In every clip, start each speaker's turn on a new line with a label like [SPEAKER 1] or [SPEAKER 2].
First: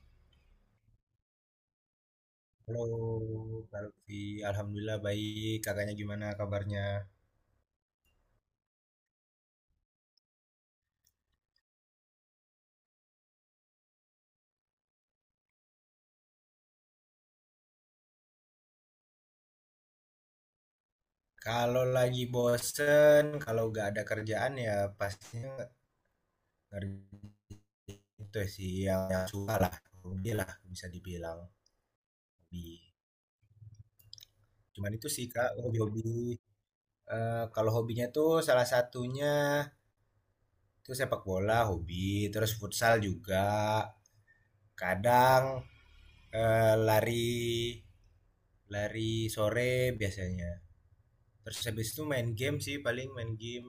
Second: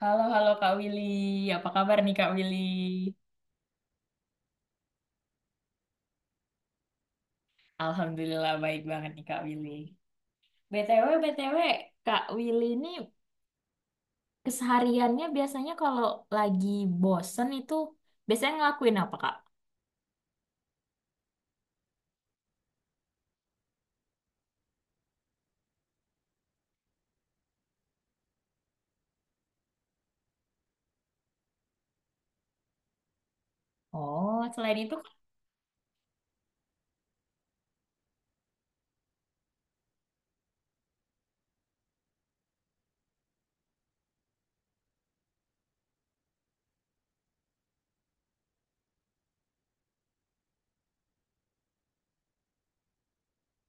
[SPEAKER 1] Halo, halo Kak Willy. Apa kabar nih Kak Willy?
[SPEAKER 2] Halo, Kalvi. Alhamdulillah baik. Kakaknya gimana kabarnya?
[SPEAKER 1] Alhamdulillah baik banget nih Kak Willy. BTW, BTW, Kak Willy ini kesehariannya biasanya kalau lagi bosen itu biasanya ngelakuin apa Kak?
[SPEAKER 2] Kalau lagi bosen, kalau nggak ada kerjaan ya pastinya ngerjain itu sih yang suka lah. Hobi lah bisa dibilang hobi.
[SPEAKER 1] Oh, selain
[SPEAKER 2] Cuman
[SPEAKER 1] itu,
[SPEAKER 2] itu sih Kak, hobi-hobi. Kalau hobinya tuh salah satunya tuh sepak bola hobi, terus futsal juga. Kadang lari lari sore biasanya. Terus habis itu main game sih paling main game.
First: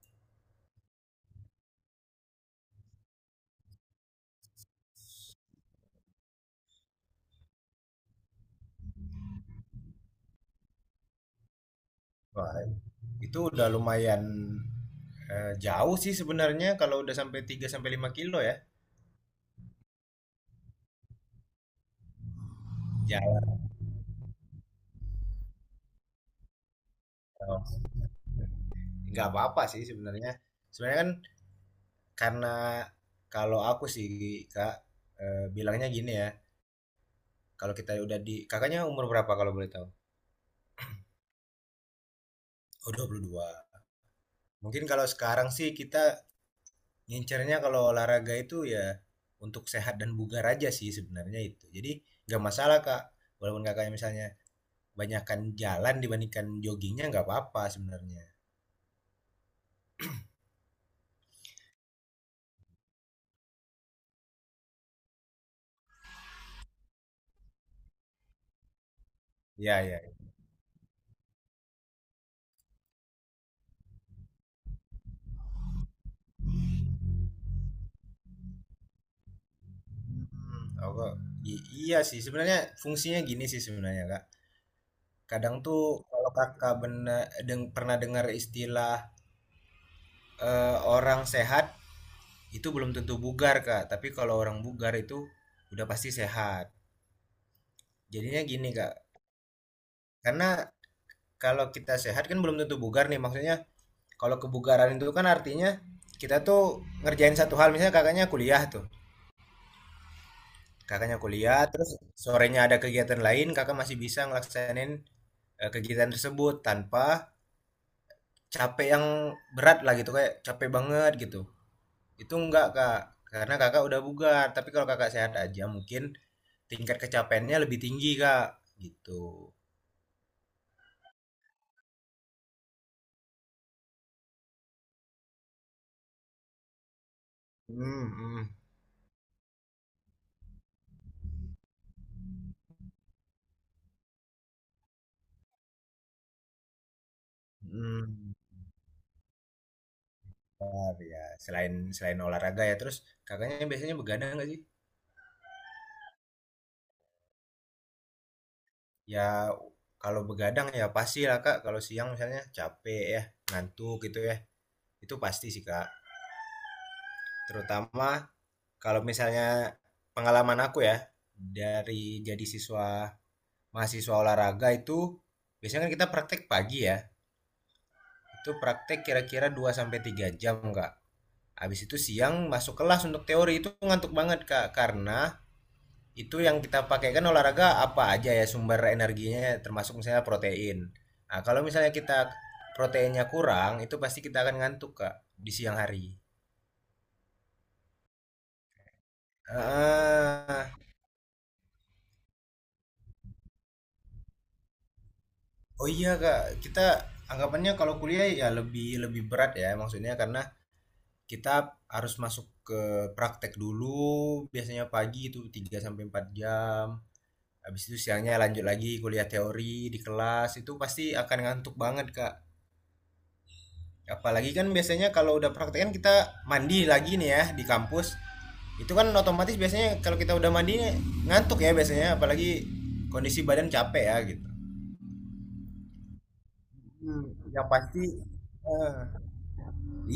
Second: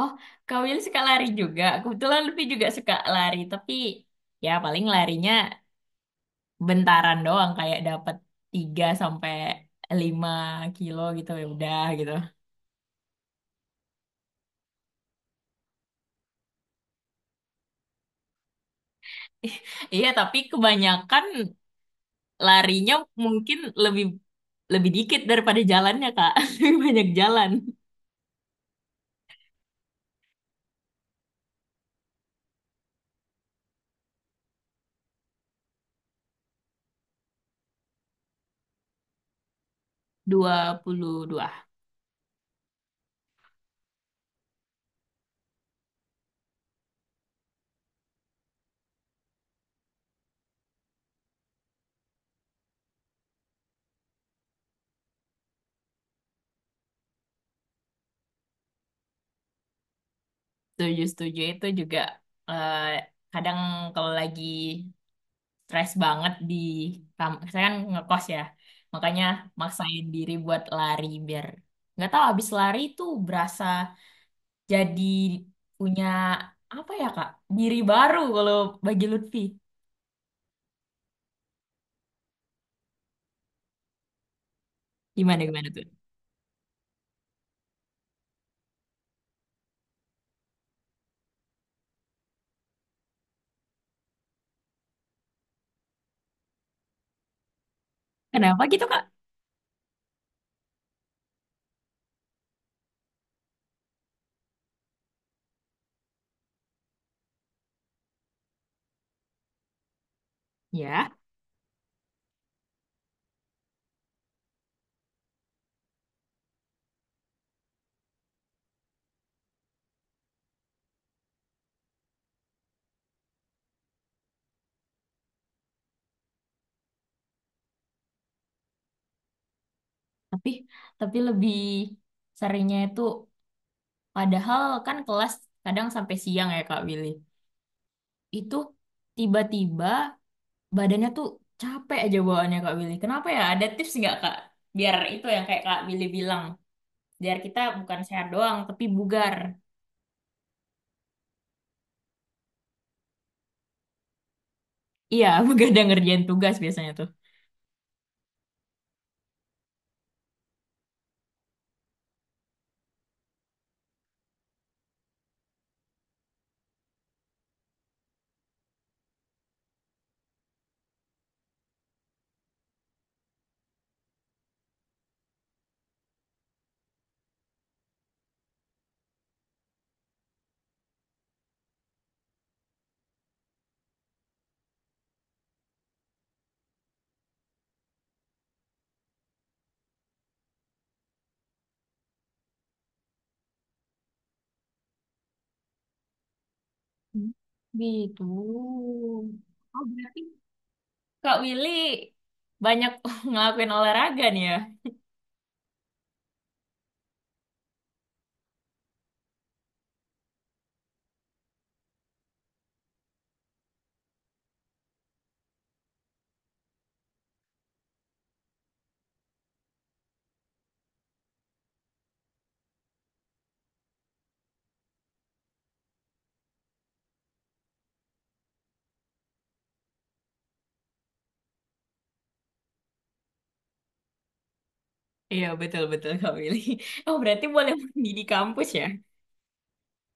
[SPEAKER 1] oh Kak Willy suka lari juga. Kebetulan Lutfi juga suka lari, tapi ya paling larinya bentaran doang kayak dapat 3 sampai 5 km gitu ya udah gitu.
[SPEAKER 2] Wah, itu udah lumayan jauh sih sebenarnya kalau udah sampai 3 sampai 5 kilo ya.
[SPEAKER 1] Iya, tapi kebanyakan larinya
[SPEAKER 2] Jauh
[SPEAKER 1] mungkin lebih lebih dikit daripada jalannya Kak. Lebih banyak jalan.
[SPEAKER 2] nggak apa-apa sih sebenarnya sebenarnya kan, karena kalau aku sih kak, bilangnya gini ya, kalau kita udah di, kakaknya umur berapa kalau boleh tahu?
[SPEAKER 1] 22.
[SPEAKER 2] Oh, 22. Mungkin kalau sekarang sih kita ngincernya kalau olahraga itu ya untuk sehat dan bugar aja sih sebenarnya itu. Jadi nggak masalah kak, walaupun kakaknya misalnya banyakan jalan dibandingkan joggingnya nggak apa-apa sebenarnya.
[SPEAKER 1] Setuju, setuju itu juga eh, kadang kalau lagi stres banget di saya kan ngekos ya. Makanya
[SPEAKER 2] Iya,
[SPEAKER 1] maksain
[SPEAKER 2] iya.
[SPEAKER 1] diri buat lari biar nggak tahu habis lari itu berasa jadi punya apa ya Kak? Diri baru kalau bagi Lutfi.
[SPEAKER 2] Mhm, aku iya sih sebenarnya fungsinya gini sih sebenarnya Kak.
[SPEAKER 1] Gimana
[SPEAKER 2] Kadang
[SPEAKER 1] gimana
[SPEAKER 2] tuh
[SPEAKER 1] tuh?
[SPEAKER 2] kalau Kakak benar pernah dengar istilah orang sehat itu belum tentu bugar Kak, tapi kalau orang bugar itu udah pasti sehat. Jadinya
[SPEAKER 1] Kenapa
[SPEAKER 2] gini
[SPEAKER 1] gitu
[SPEAKER 2] Kak,
[SPEAKER 1] Kak?
[SPEAKER 2] karena kalau kita sehat kan belum tentu bugar nih, maksudnya kalau kebugaran itu kan artinya kita tuh ngerjain satu hal. Misalnya
[SPEAKER 1] Ya.
[SPEAKER 2] Kakaknya kuliah, terus sorenya ada kegiatan lain, kakak masih bisa ngelaksanin kegiatan tersebut tanpa capek yang berat lah gitu, kayak capek banget gitu. Itu enggak kak, karena kakak udah bugar. Tapi kalau kakak sehat aja mungkin tingkat kecapeannya lebih tinggi kak, gitu.
[SPEAKER 1] tapi tapi lebih seringnya itu padahal kan kelas kadang sampai siang ya Kak Willy,
[SPEAKER 2] Hmm. Hmm.
[SPEAKER 1] itu tiba-tiba badannya tuh capek aja bawaannya Kak Willy, kenapa ya, ada tips nggak Kak biar itu yang kayak Kak Willy bilang biar kita bukan sehat
[SPEAKER 2] Hmm.
[SPEAKER 1] doang tapi bugar?
[SPEAKER 2] Bentar, ya. Selain selain olahraga ya, terus kakaknya biasanya begadang nggak sih?
[SPEAKER 1] Iya, begadang ngerjain tugas biasanya tuh.
[SPEAKER 2] Ya kalau begadang ya pasti lah kak. Kalau siang misalnya capek ya, ngantuk gitu ya. Itu pasti sih kak, terutama kalau misalnya pengalaman aku ya, dari jadi siswa mahasiswa olahraga itu biasanya kan kita praktek pagi ya, itu praktek kira-kira 2 sampai 3 jam kak. Habis itu siang masuk kelas untuk teori itu ngantuk banget kak, karena itu yang kita pakai kan olahraga apa aja ya sumber energinya termasuk misalnya protein. Nah, kalau misalnya kita proteinnya kurang itu pasti kita akan ngantuk kak di siang hari.
[SPEAKER 1] Hmm. Gitu. Oh berarti
[SPEAKER 2] ah
[SPEAKER 1] Kak Willy banyak ngelakuin olahraga nih ya.
[SPEAKER 2] Oh iya Kak, kita anggapannya kalau kuliah ya lebih lebih berat ya, maksudnya karena kita harus masuk ke praktek dulu biasanya pagi itu 3 sampai 4 jam. Habis itu siangnya lanjut lagi kuliah teori di kelas itu pasti akan ngantuk banget Kak. Apalagi kan biasanya kalau udah praktek kan kita mandi lagi nih ya di kampus. Itu kan otomatis biasanya kalau kita udah mandi ngantuk ya biasanya, apalagi kondisi badan capek ya gitu.
[SPEAKER 1] Iya, betul-betul Kak Willy. Oh,
[SPEAKER 2] Hmm.
[SPEAKER 1] berarti
[SPEAKER 2] Yang
[SPEAKER 1] boleh
[SPEAKER 2] pasti
[SPEAKER 1] mandi di kampus ya?
[SPEAKER 2] eh,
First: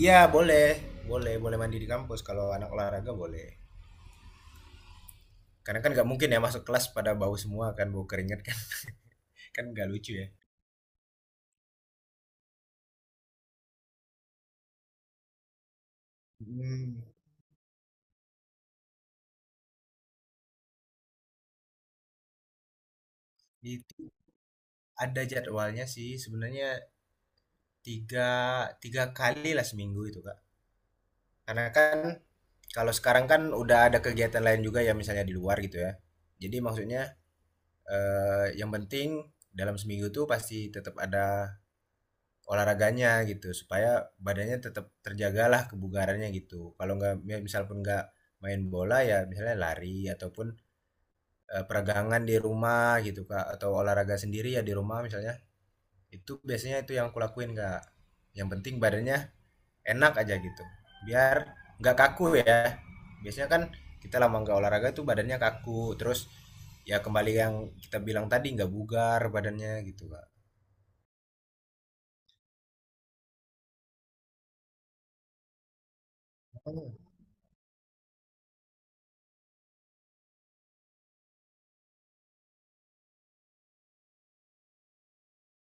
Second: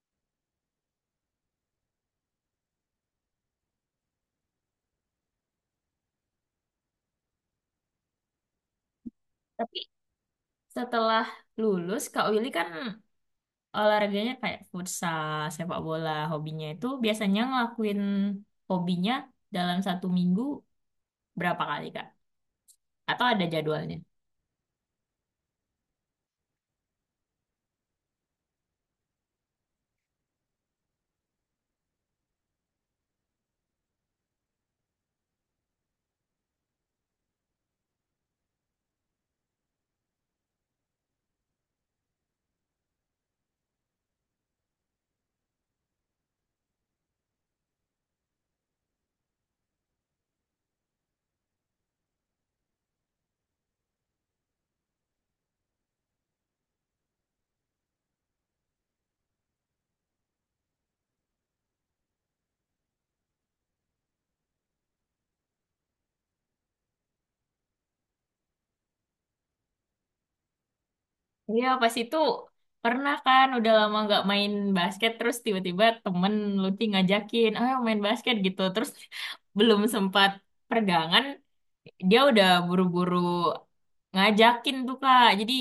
[SPEAKER 2] iya boleh, boleh, boleh mandi di kampus kalau anak olahraga boleh. Karena kan nggak mungkin ya masuk kelas pada bau semua kan, bau keringat kan, kan
[SPEAKER 1] Tapi
[SPEAKER 2] nggak lucu ya.
[SPEAKER 1] setelah lulus, Kak Willy kan olahraganya kayak futsal, sepak bola, hobinya itu
[SPEAKER 2] Hmm,
[SPEAKER 1] biasanya ngelakuin hobinya dalam satu minggu berapa kali, Kak? Atau ada jadwalnya?
[SPEAKER 2] itu ada jadwalnya sih sebenarnya, tiga tiga kali lah seminggu itu Kak. Karena kan kalau sekarang kan udah ada kegiatan lain juga ya misalnya di luar gitu ya. Jadi maksudnya yang penting dalam seminggu tuh pasti tetap ada olahraganya gitu supaya badannya tetap terjagalah kebugarannya gitu. Kalau nggak ya misal pun nggak main bola ya misalnya lari ataupun peregangan di rumah gitu Kak, atau olahraga sendiri ya di rumah misalnya. Itu biasanya itu yang kulakuin Kak. Yang penting badannya enak aja gitu. Biar nggak kaku ya. Biasanya kan kita lama nggak olahraga tuh badannya kaku, terus ya kembali yang kita bilang tadi nggak bugar badannya gitu Kak.
[SPEAKER 1] Iya, pas itu pernah kan udah lama nggak main basket terus tiba-tiba temen Lutfi
[SPEAKER 2] Makanya,
[SPEAKER 1] ngajakin, ayo main basket gitu. Terus belum sempat pergangan, dia udah buru-buru ngajakin tuh Kak. Jadi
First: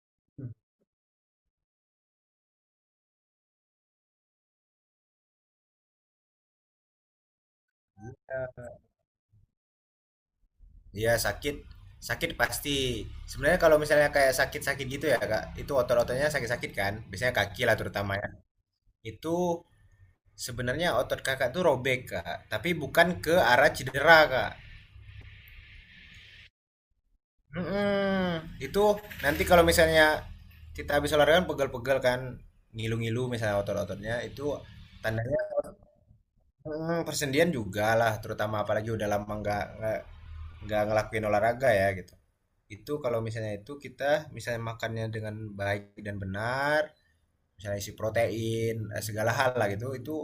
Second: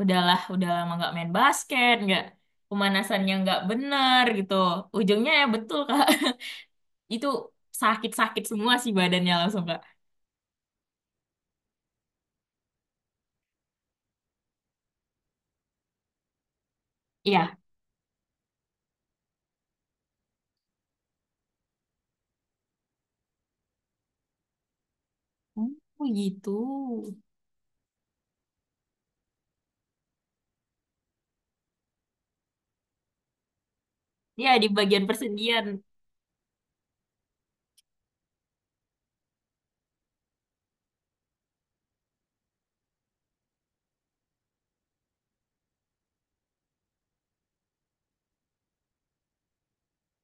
[SPEAKER 1] udahlah, udah lama nggak main basket, nggak pemanasannya nggak bener gitu. Ujungnya ya betul Kak, itu sakit-sakit
[SPEAKER 2] ya,
[SPEAKER 1] semua sih badannya langsung Kak.
[SPEAKER 2] iya sakit, sakit pasti. Sebenarnya kalau misalnya kayak sakit-sakit gitu ya kak, itu otot-ototnya sakit-sakit kan, biasanya
[SPEAKER 1] Iya.
[SPEAKER 2] kaki lah terutama ya. Itu sebenarnya otot kakak tuh robek kak, tapi bukan ke arah cedera kak.
[SPEAKER 1] Oh gitu.
[SPEAKER 2] Mm-mm. Itu nanti kalau misalnya kita habis olahraga kan pegel-pegel kan, ngilu-ngilu misalnya otot-ototnya itu
[SPEAKER 1] Iya di bagian
[SPEAKER 2] tandanya
[SPEAKER 1] persendian.
[SPEAKER 2] persendian juga lah, terutama apalagi udah lama nggak ngelakuin olahraga ya gitu. Itu kalau misalnya itu kita misalnya makannya dengan baik dan benar, misalnya isi protein segala hal lah gitu, itu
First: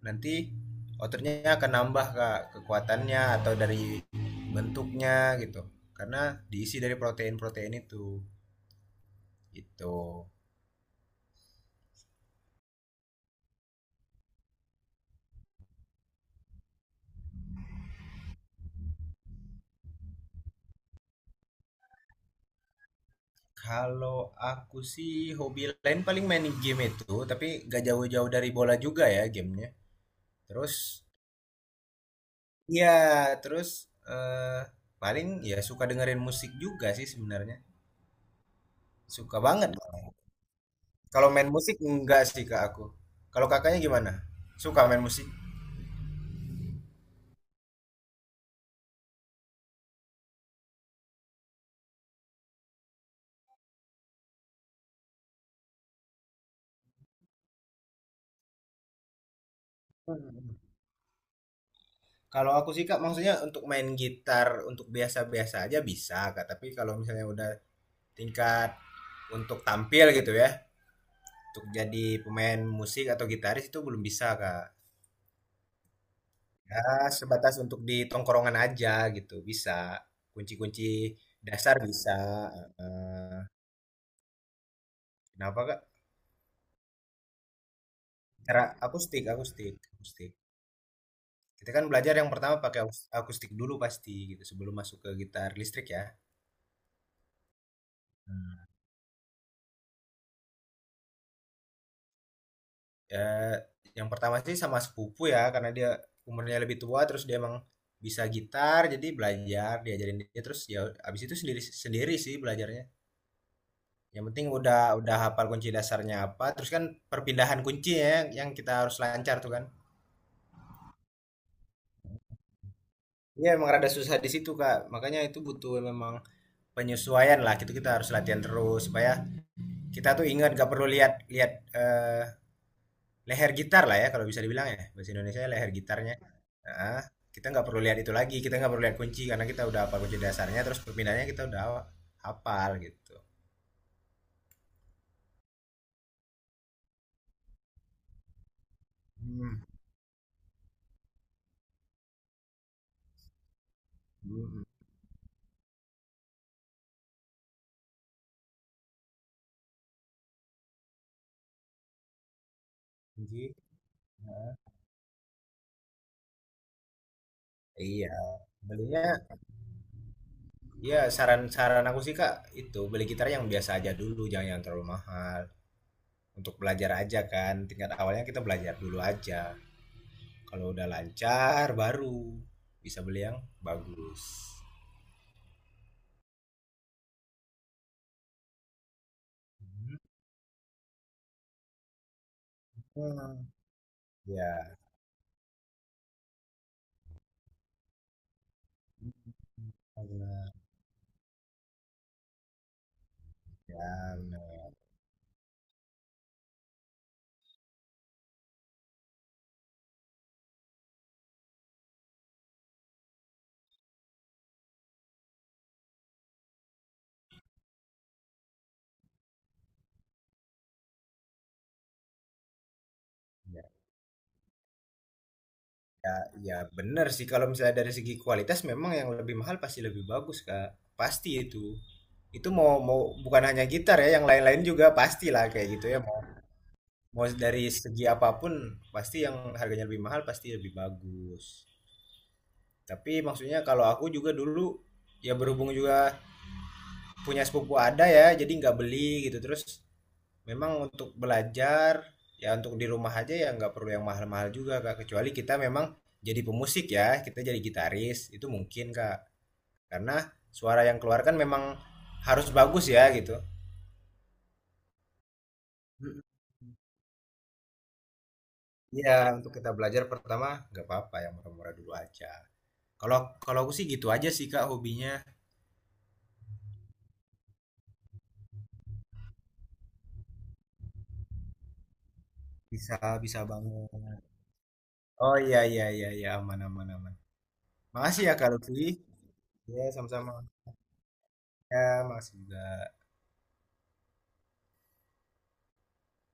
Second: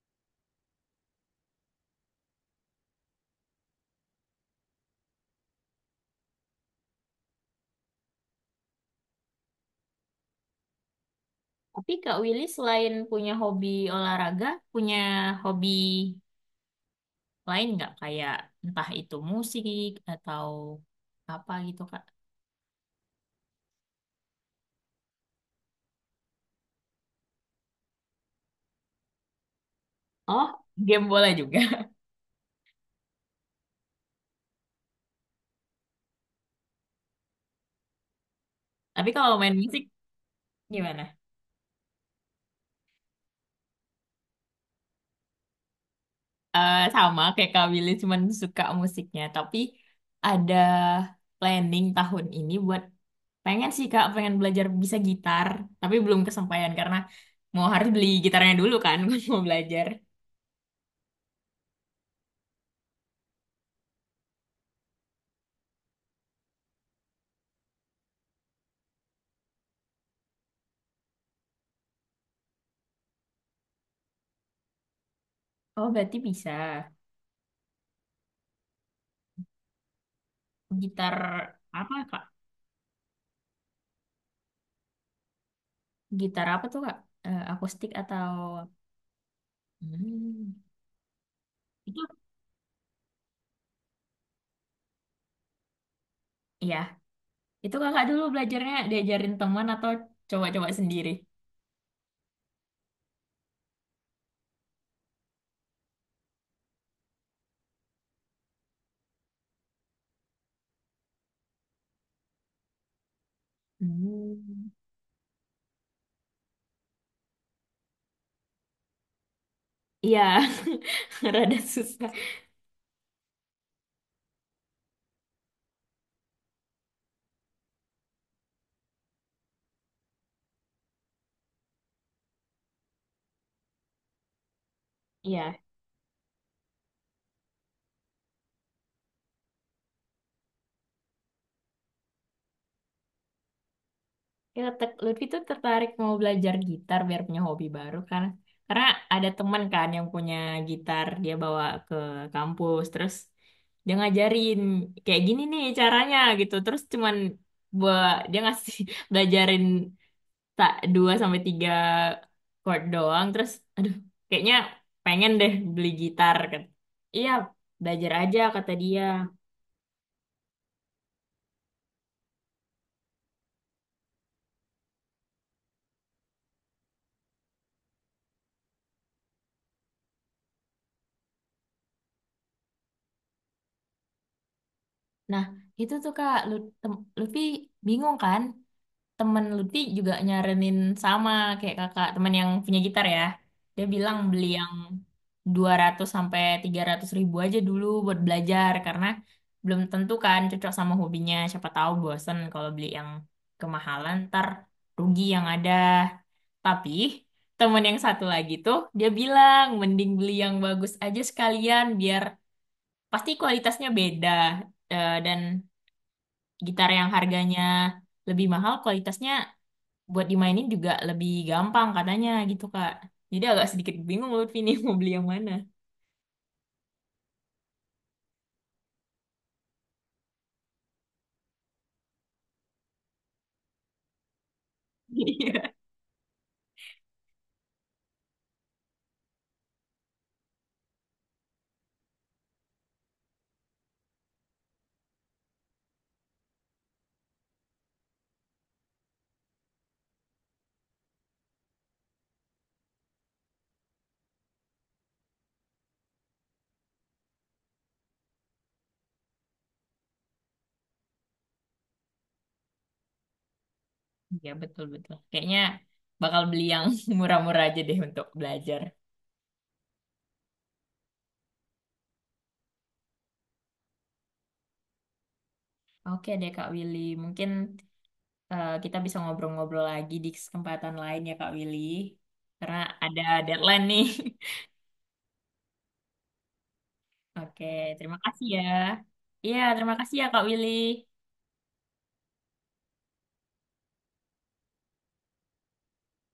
[SPEAKER 2] nanti ototnya akan nambah kak kekuatannya atau dari bentuknya gitu, karena diisi dari protein-protein itu.
[SPEAKER 1] Tapi Kak Willy selain punya hobi olahraga, punya hobi lain nggak? Kayak entah itu musik atau apa gitu Kak.
[SPEAKER 2] Kalau aku sih hobi lain paling main game itu, tapi gak jauh-jauh dari bola juga ya gamenya.
[SPEAKER 1] Oh,
[SPEAKER 2] Terus
[SPEAKER 1] game bola juga.
[SPEAKER 2] ya, terus eh, paling ya suka dengerin musik juga sih sebenarnya.
[SPEAKER 1] Tapi kalau
[SPEAKER 2] Suka
[SPEAKER 1] main
[SPEAKER 2] banget.
[SPEAKER 1] musik gimana?
[SPEAKER 2] Kalau main musik enggak sih Kak aku. Kalau Kakaknya gimana? Suka main musik?
[SPEAKER 1] Eh sama kayak Kak Willy cuman suka musiknya. Tapi ada planning tahun ini buat pengen sih Kak, pengen belajar bisa gitar. Tapi belum kesampaian karena mau harus beli gitarnya dulu kan, mau belajar.
[SPEAKER 2] Hmm. Kalau aku sih Kak, maksudnya untuk main gitar untuk biasa-biasa aja bisa Kak, tapi kalau misalnya udah tingkat untuk tampil gitu ya, untuk jadi pemain musik atau gitaris itu belum bisa Kak.
[SPEAKER 1] Oh, berarti bisa.
[SPEAKER 2] Ya, sebatas untuk di tongkrongan aja gitu, bisa.
[SPEAKER 1] Gitar
[SPEAKER 2] Kunci-kunci dasar
[SPEAKER 1] apa
[SPEAKER 2] bisa.
[SPEAKER 1] Kak?
[SPEAKER 2] Eh, kenapa Kak?
[SPEAKER 1] Gitar apa tuh Kak? Eh, akustik atau
[SPEAKER 2] Cara aku stick.
[SPEAKER 1] hmm,
[SPEAKER 2] Kita kan
[SPEAKER 1] itu
[SPEAKER 2] belajar yang pertama pakai akustik dulu pasti gitu sebelum masuk ke gitar listrik ya.
[SPEAKER 1] ya itu kakak dulu
[SPEAKER 2] Hmm.
[SPEAKER 1] belajarnya diajarin teman atau coba-coba sendiri?
[SPEAKER 2] Ya, yang pertama sih sama sepupu ya karena dia umurnya lebih tua, terus dia emang bisa gitar, jadi belajar diajarin dia. Terus ya abis itu sendiri sendiri sih belajarnya. Yang penting
[SPEAKER 1] Hmm.
[SPEAKER 2] udah hafal kunci dasarnya apa, terus kan perpindahan kunci ya yang kita harus lancar tuh kan.
[SPEAKER 1] Iya, rada susah.
[SPEAKER 2] Iya emang rada susah di situ Kak. Makanya itu butuh memang penyesuaian lah. Gitu kita harus latihan terus supaya kita tuh ingat gak perlu lihat lihat eh, leher gitar lah ya kalau bisa dibilang ya, bahasa Indonesia
[SPEAKER 1] Iya,
[SPEAKER 2] leher gitarnya. Nah, kita nggak perlu lihat itu lagi, kita nggak perlu lihat kunci karena kita udah apa kunci dasarnya, terus perpindahannya kita udah hafal gitu.
[SPEAKER 1] ya Lutfi tuh tertarik mau belajar gitar biar punya hobi baru kan. Karena ada
[SPEAKER 2] Hmm.
[SPEAKER 1] teman kan yang punya gitar, dia bawa ke kampus, terus dia ngajarin
[SPEAKER 2] Hmm.
[SPEAKER 1] kayak gini nih caranya gitu. Terus cuman buat dia ngasih belajarin tak 2 sampai 3 chord doang terus
[SPEAKER 2] Kunci.
[SPEAKER 1] aduh kayaknya pengen deh beli gitar kan iya belajar
[SPEAKER 2] Iya
[SPEAKER 1] aja kata dia.
[SPEAKER 2] belinya ya, saran-saran aku sih kak, itu beli gitar yang biasa aja dulu, jangan yang terlalu mahal, untuk belajar aja kan tingkat awalnya kita belajar dulu aja. Kalau udah lancar baru bisa beli yang bagus.
[SPEAKER 1] Nah itu tuh kak Lutfi bingung kan, temen Lutfi juga nyaranin sama kayak kakak temen yang punya gitar ya,
[SPEAKER 2] Hmm.
[SPEAKER 1] dia bilang beli yang
[SPEAKER 2] Ya.
[SPEAKER 1] Rp200.000 sampai Rp300.000 aja dulu buat belajar karena belum tentu kan cocok sama hobinya, siapa tahu bosen kalau beli yang kemahalan
[SPEAKER 2] Ya,
[SPEAKER 1] ntar
[SPEAKER 2] bener.
[SPEAKER 1] rugi yang ada. Tapi temen yang satu lagi tuh dia bilang mending beli yang bagus aja sekalian biar pasti kualitasnya beda. Eh, dan gitar yang harganya lebih mahal kualitasnya buat dimainin juga lebih gampang katanya gitu Kak. Jadi
[SPEAKER 2] Ya,
[SPEAKER 1] agak sedikit bingung Lutfi nih mau beli yang mana.
[SPEAKER 2] ya, ya, bener sih kalau misalnya dari segi kualitas memang yang lebih mahal pasti lebih bagus, Kak. Pasti itu. Itu mau mau bukan hanya gitar ya, yang lain-lain juga pastilah kayak
[SPEAKER 1] Iya.
[SPEAKER 2] gitu ya. Mau dari segi apapun pasti yang harganya lebih mahal pasti lebih bagus. Tapi maksudnya kalau aku juga dulu ya berhubung juga punya sepupu ada ya, jadi nggak beli gitu. Terus memang untuk belajar, ya untuk di rumah aja ya nggak perlu yang mahal-mahal juga Kak. Kecuali kita memang jadi pemusik ya, kita jadi gitaris, itu mungkin Kak. Karena suara yang keluar kan memang harus bagus ya gitu.
[SPEAKER 1] Iya betul-betul. Kayaknya
[SPEAKER 2] Mm,
[SPEAKER 1] bakal beli yang murah-murah aja deh untuk belajar.
[SPEAKER 2] iya, untuk kita belajar pertama nggak apa-apa yang murah-murah dulu aja. Kalau kalau aku sih gitu aja sih Kak hobinya.
[SPEAKER 1] Oke deh Kak Willy, mungkin kita bisa ngobrol-ngobrol lagi di kesempatan lain ya Kak Willy. Karena
[SPEAKER 2] Bisa,
[SPEAKER 1] ada
[SPEAKER 2] bisa
[SPEAKER 1] deadline
[SPEAKER 2] banget.
[SPEAKER 1] nih.
[SPEAKER 2] Oh, iya iya iya iya, aman aman aman.
[SPEAKER 1] Oke, terima
[SPEAKER 2] Makasih ya
[SPEAKER 1] kasih
[SPEAKER 2] Kak
[SPEAKER 1] ya.
[SPEAKER 2] Lutfi.
[SPEAKER 1] Iya,
[SPEAKER 2] Ya
[SPEAKER 1] terima kasih ya
[SPEAKER 2] sama-sama.
[SPEAKER 1] Kak Willy.
[SPEAKER 2] Ya, makasih juga.